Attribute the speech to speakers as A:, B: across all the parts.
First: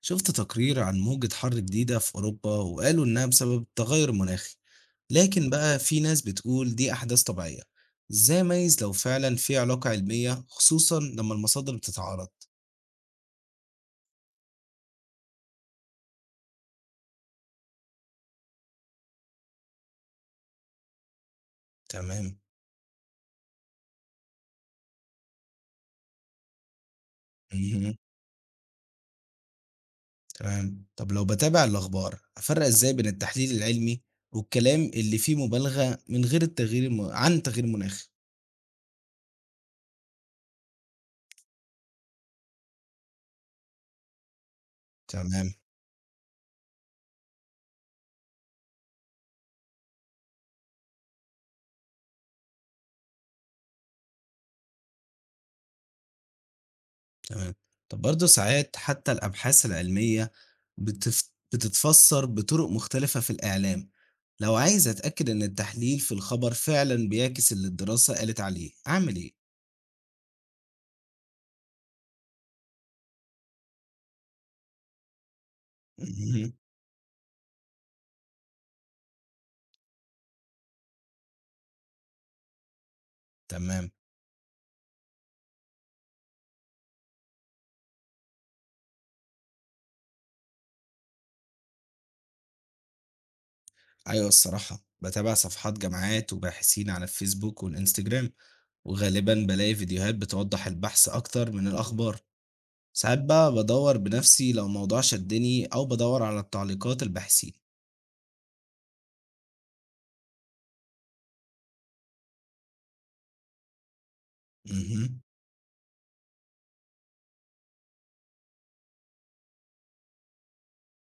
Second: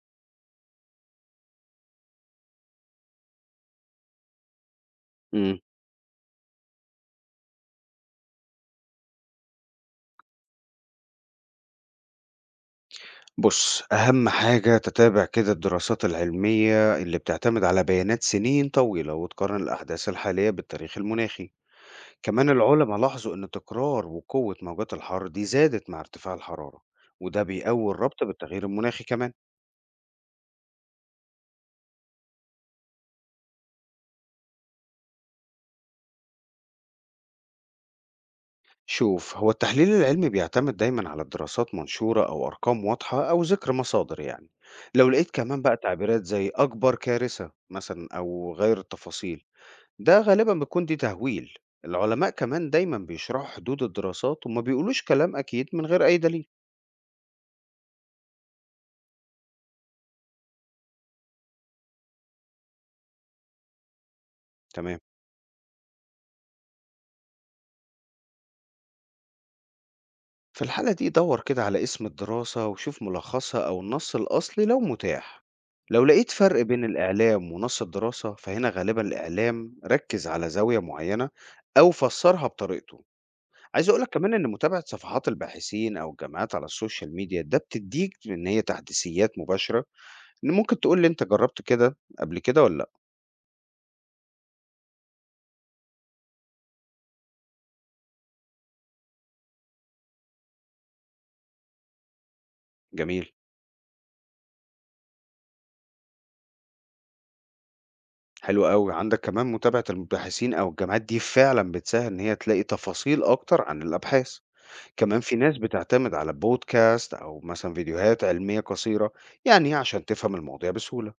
A: شفت تقرير عن موجة حر جديدة في أوروبا وقالوا إنها بسبب التغير المناخي، لكن
B: إمم.
A: بقى في ناس بتقول دي أحداث طبيعية. إزاي أميز لو فعلا في علاقة علمية، خصوصا لما المصادر بتتعارض؟
B: بُص، أهم حاجة تتابع كده الدراسات العلمية اللي بتعتمد على بيانات سنين طويلة وتقارن الأحداث الحالية بالتاريخ المناخي.
A: تمام.
B: كمان العلما لاحظوا إن تكرار وقوة موجات الحر دي زادت مع ارتفاع الحرارة، وده بيقوي
A: مهم.
B: الربط بالتغيير المناخي كمان.
A: تمام. طب لو بتابع الأخبار أفرق إزاي بين التحليل العلمي والكلام اللي فيه مبالغة من غير التغيير الم... عن التغيير المناخي؟
B: شوف، هو التحليل العلمي بيعتمد دايمًا على دراسات منشورة أو أرقام واضحة أو ذكر مصادر يعني. لو لقيت
A: تمام.
B: كمان بقى تعبيرات زي أكبر كارثة مثلًا أو غير التفاصيل، ده غالبا بيكون دي تهويل. العلماء كمان دايما بيشرحوا حدود الدراسات وما بيقولوش كلام أكيد من غير أي دليل.
A: تمام. طب برضه ساعات حتى الأبحاث العلمية بتتفسر بطرق مختلفة في الإعلام. لو عايز
B: تمام،
A: أتأكد إن التحليل في الخبر فعلا بيعكس اللي الدراسة قالت عليه أعمل إيه؟
B: في الحالة دي دور كده على اسم الدراسة وشوف ملخصها أو النص الأصلي لو متاح. لو لقيت
A: مهم.
B: فرق بين الإعلام ونص الدراسة فهنا غالبا الإعلام ركز على زاوية معينة أو فسرها بطريقته. عايز
A: تمام.
B: أقولك كمان إن متابعة صفحات الباحثين أو الجامعات على السوشيال ميديا ده بتديك إن هي تحديثيات مباشرة. إن ممكن تقول لي أنت جربت كده قبل كده ولا لأ؟
A: أيوة الصراحة بتابع صفحات جامعات وباحثين على الفيسبوك والإنستجرام، وغالبا بلاقي فيديوهات بتوضح البحث أكتر من الأخبار. ساعات
B: جميل،
A: بقى بدور بنفسي لو موضوع شدني أو بدور على تعليقات الباحثين.
B: حلو أوي، عندك كمان متابعة المباحثين أو الجامعات دي فعلًا بتسهل إن هي تلاقي تفاصيل أكتر عن الأبحاث،
A: مهم.
B: كمان في ناس بتعتمد على بودكاست أو مثلًا فيديوهات علمية قصيرة، يعني عشان تفهم المواضيع بسهولة.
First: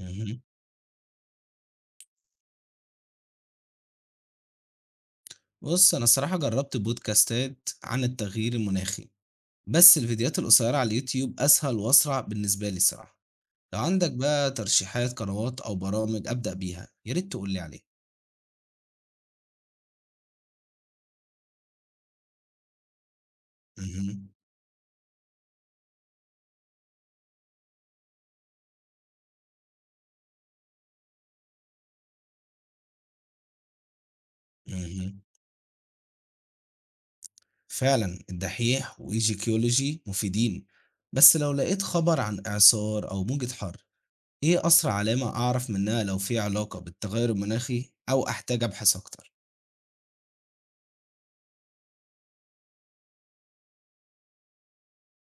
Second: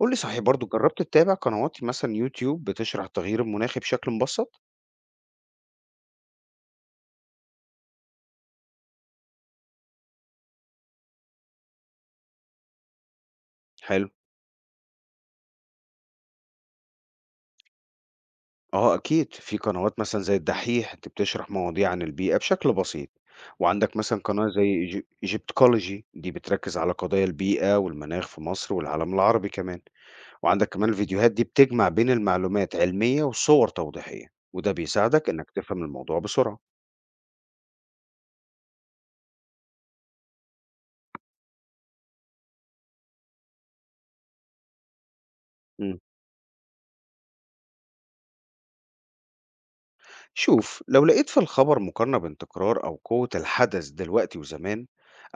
B: قُل لي صحيح برضه جرّبت تتابع قنوات مثلًا يوتيوب بتشرح التغيير المناخي بشكل مبسط؟
A: بص أنا الصراحة جربت بودكاستات عن التغيير المناخي، بس الفيديوهات القصيرة على اليوتيوب أسهل وأسرع بالنسبة لي الصراحة. لو
B: حلو،
A: عندك بقى ترشيحات قنوات أو برامج أبدأ بيها يا ريت تقول لي عليها.
B: آه أكيد، في قنوات مثلًا زي الدحيح دي بتشرح مواضيع عن البيئة بشكل بسيط، وعندك مثلًا
A: مهم.
B: قناة زي Egyptology دي بتركز على قضايا البيئة والمناخ في مصر والعالم العربي كمان. وعندك كمان الفيديوهات دي بتجمع بين المعلومات علمية وصور توضيحية، وده
A: مهم.
B: بيساعدك إنك تفهم الموضوع بسرعة.
A: فعلا الدحيح وإيجيكيولوجي مفيدين. بس لو لقيت خبر عن إعصار أو موجة حر، إيه أسرع علامة أعرف
B: مم.
A: منها لو في علاقة بالتغير المناخي أو أحتاج أبحث أكتر؟
B: شوف، لو لقيت في الخبر مقارنة بين تكرار أو قوة الحدث دلوقتي وزمان،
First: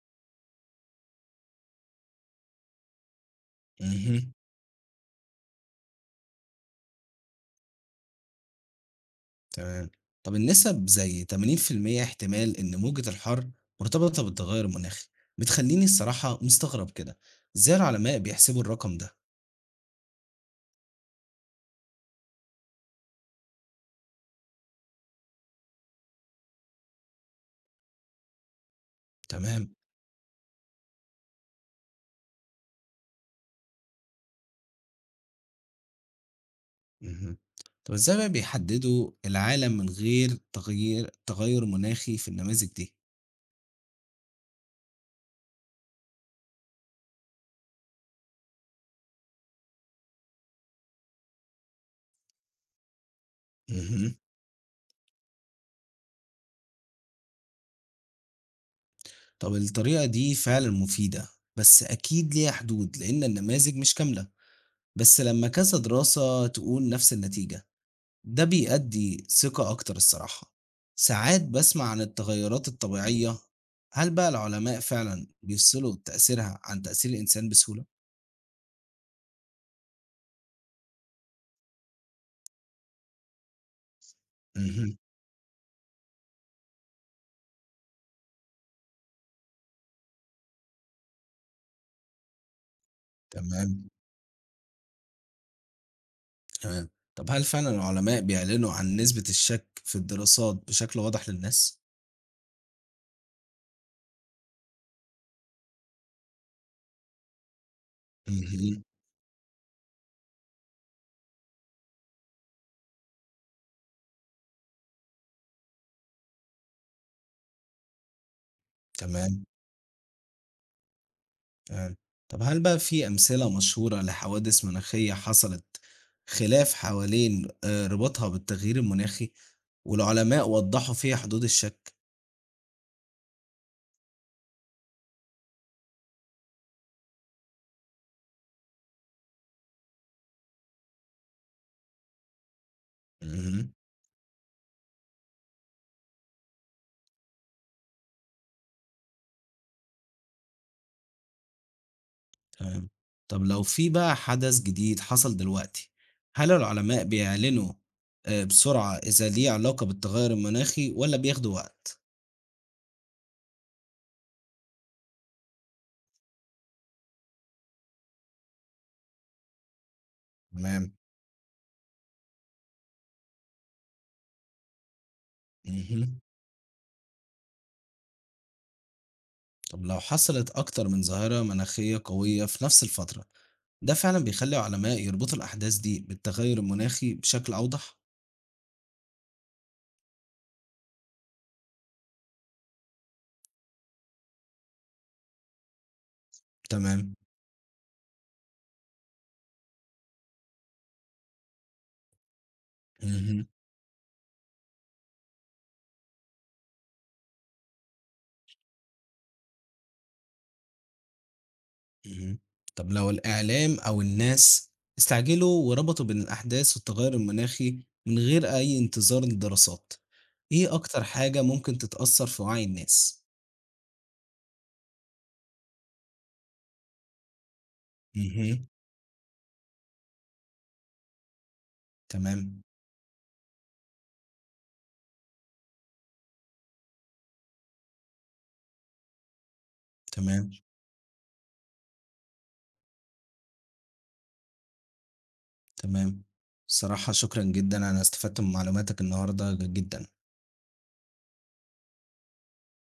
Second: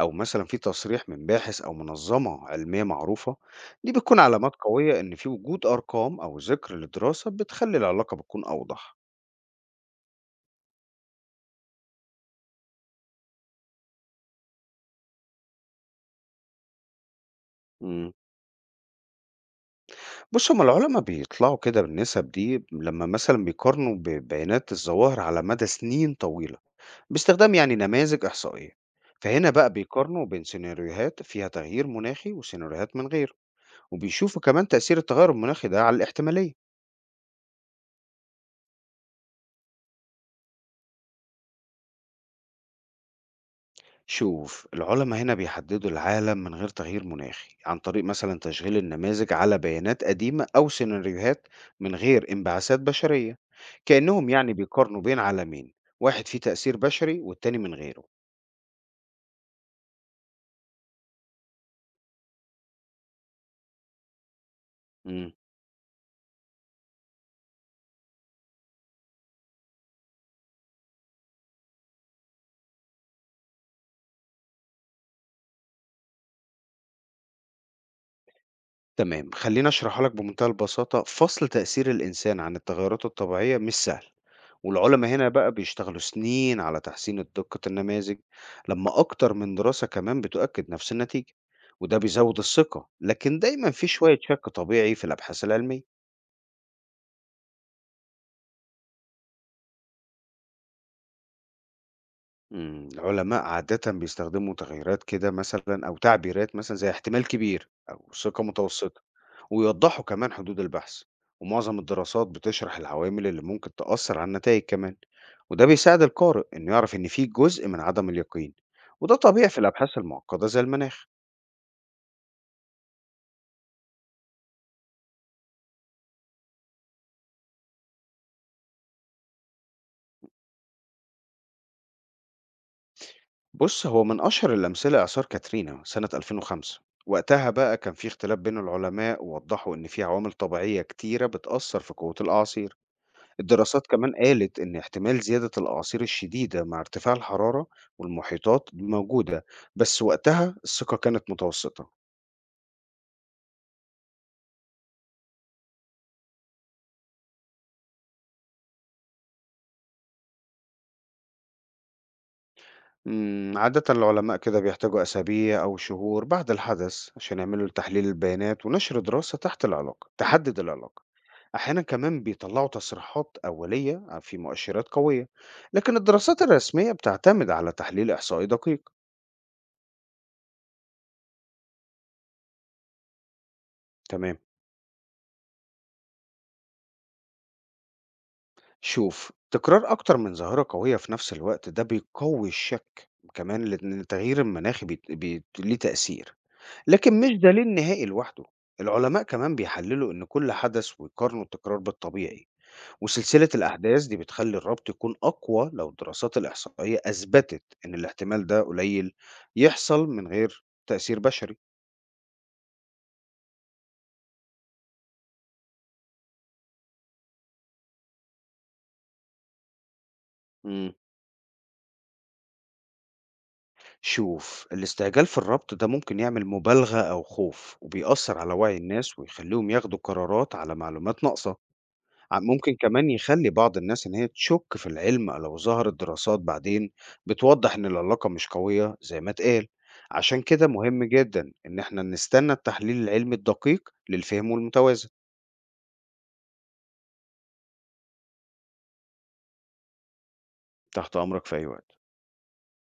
B: أو مثلا في تصريح من باحث أو منظمة علمية معروفة، دي بتكون
A: مهم.
B: علامات قوية إن في وجود أرقام أو ذكر للدراسة بتخلي العلاقة بتكون أوضح.
A: تمام. طب النسب زي 80% احتمال إن موجة الحر مرتبطة بالتغير المناخي بتخلّيني الصراحة مستغرب كده. إزاي
B: مم.
A: العلماء بيحسبوا الرقم ده؟
B: بص، هما العلماء بيطلعوا كده بالنسب دي لما مثلا بيقارنوا ببيانات الظواهر على مدى سنين طويلة باستخدام يعني نماذج إحصائية. فهنا بقى
A: تمام.
B: بيقارنوا بين سيناريوهات فيها تغيير مناخي وسيناريوهات من غير، وبيشوفوا كمان تأثير التغير المناخي ده على الاحتمالية.
A: اهم. طب إزاي بقى بيحددوا العالم من غير تغير مناخي في النماذج دي؟
B: شوف، العلماء هنا بيحددوا العالم من غير تغيير مناخي عن طريق مثلا تشغيل النماذج على بيانات قديمة أو سيناريوهات من غير انبعاثات بشرية.
A: اهم.
B: كأنهم يعني بيقارنوا بين عالمين، واحد فيه تأثير بشري والتاني من غيره.
A: طب الطريقة دي فعلًا مفيدة، بس أكيد ليها حدود لأن النماذج مش كاملة، بس
B: مم.
A: لمّا كذا دراسة تقول نفس النتيجة، ده بيأدي ثقة أكتر الصراحة. ساعات بسمع عن التغيرات الطبيعية. هل بقى العلماء فعلا بيفصلوا تأثيرها عن تأثير الإنسان بسهولة؟
B: تمام، خليني اشرحها لك بمنتهى البساطة، فصل تأثير الإنسان عن التغيرات الطبيعية مش سهل.
A: مهم.
B: والعلماء هنا بقى بيشتغلوا سنين على تحسين دقة النماذج، لما أكتر من دراسة كمان بتؤكد نفس النتيجة، وده بيزود الثقة، لكن دايما في
A: تمام.
B: شوية شك طبيعي في الأبحاث العلمية.
A: تمام. طب هل فعلا العلماء بيعلنوا عن نسبة الشك في الدراسات بشكل واضح للناس؟
B: مم، العلماء عادة بيستخدموا تغيرات كده مثلا أو تعبيرات مثلا زي احتمال كبير أو ثقة
A: مهم.
B: متوسطة، ويوضحوا كمان حدود البحث. ومعظم الدراسات بتشرح العوامل اللي ممكن تأثر على النتائج كمان، وده بيساعد القارئ إنه يعرف إن فيه جزء من عدم اليقين. وده
A: تمام.
B: طبيعي في الأبحاث المعقدة زي المناخ.
A: تمام. طب هل بقى في أمثلة مشهورة لحوادث مناخية حصلت خلاف حوالين ربطها بالتغيير المناخي والعلماء وضحوا فيها حدود الشك؟
B: بص، هو من أشهر الأمثلة إعصار كاترينا سنة 2005. وقتها بقى كان في اختلاف بين العلماء، ووضحوا إن في عوامل طبيعية كتيرة بتأثر في قوة الأعاصير.
A: مهم.
B: الدراسات كمان قالت إن احتمال زيادة الأعاصير الشديدة مع ارتفاع الحرارة والمحيطات موجودة، بس وقتها الثقة كانت متوسطة.
A: تمام. طب لو في بقى حدث جديد حصل دلوقتي، هل العلماء بيعلنوا بسرعة إذا ليه علاقة بالتغير المناخي ولا بياخدوا وقت؟
B: إمم، عادةً العلماء كده بيحتاجوا أسابيع أو شهور بعد الحدث عشان يعملوا تحليل البيانات ونشر دراسة تحت العلاقة تحدد
A: تمام.
B: العلاقة، أحيانًا كمان بيطلعوا تصريحات أولية في مؤشرات قوية، لكن
A: مهم.
B: الدراسات الرسمية بتعتمد على تحليل إحصائي دقيق.
A: طب لو حصلت أكتر من ظاهرة مناخية قوية في نفس الفترة، ده فعلا
B: تمام،
A: بيخلي العلماء يربطوا الأحداث دي بالتغير المناخي بشكل أوضح؟
B: شوف، تكرار أكتر من ظاهرة قوية في نفس الوقت ده بيقوي الشك، كمان لأن التغيير المناخي بيت ليه تأثير،
A: تمام.
B: لكن مش دليل نهائي لوحده. العلماء كمان بيحللوا إن كل حدث ويقارنوا التكرار بالطبيعي.
A: مهم.
B: وسلسلة الأحداث دي بتخلي الربط يكون أقوى لو الدراسات الإحصائية أثبتت إن الاحتمال ده قليل يحصل من غير تأثير بشري.
A: اهم. طب لو الإعلام أو الناس استعجلوا وربطوا بين الأحداث والتغير المناخي من غير أي انتظار للدراسات، إيه
B: امم
A: أكتر حاجة ممكن تتأثر في وعي الناس؟
B: شوف، الاستعجال في الربط ده ممكن يعمل مبالغة أو خوف وبيأثر على
A: اهم.
B: وعي الناس ويخليهم ياخدوا قرارات على معلومات ناقصة.
A: تمام.
B: ممكن كمان يخلّي بعض الناس إن هي تشُك في العلم لو ظهرت دراسات بعدين بتوضّح إن العلاقة مش قوية زي ما اتقال، عشان
A: تمام.
B: كده مهم جدًا إن إحنا نستنى التحليل العلمي الدقيق للفهم والمتوازن.
A: تمام. الصراحة شكرًا جدًا، أنا استفدت من معلوماتك النهارده جدًا.
B: تحت أمرك في أي وقت.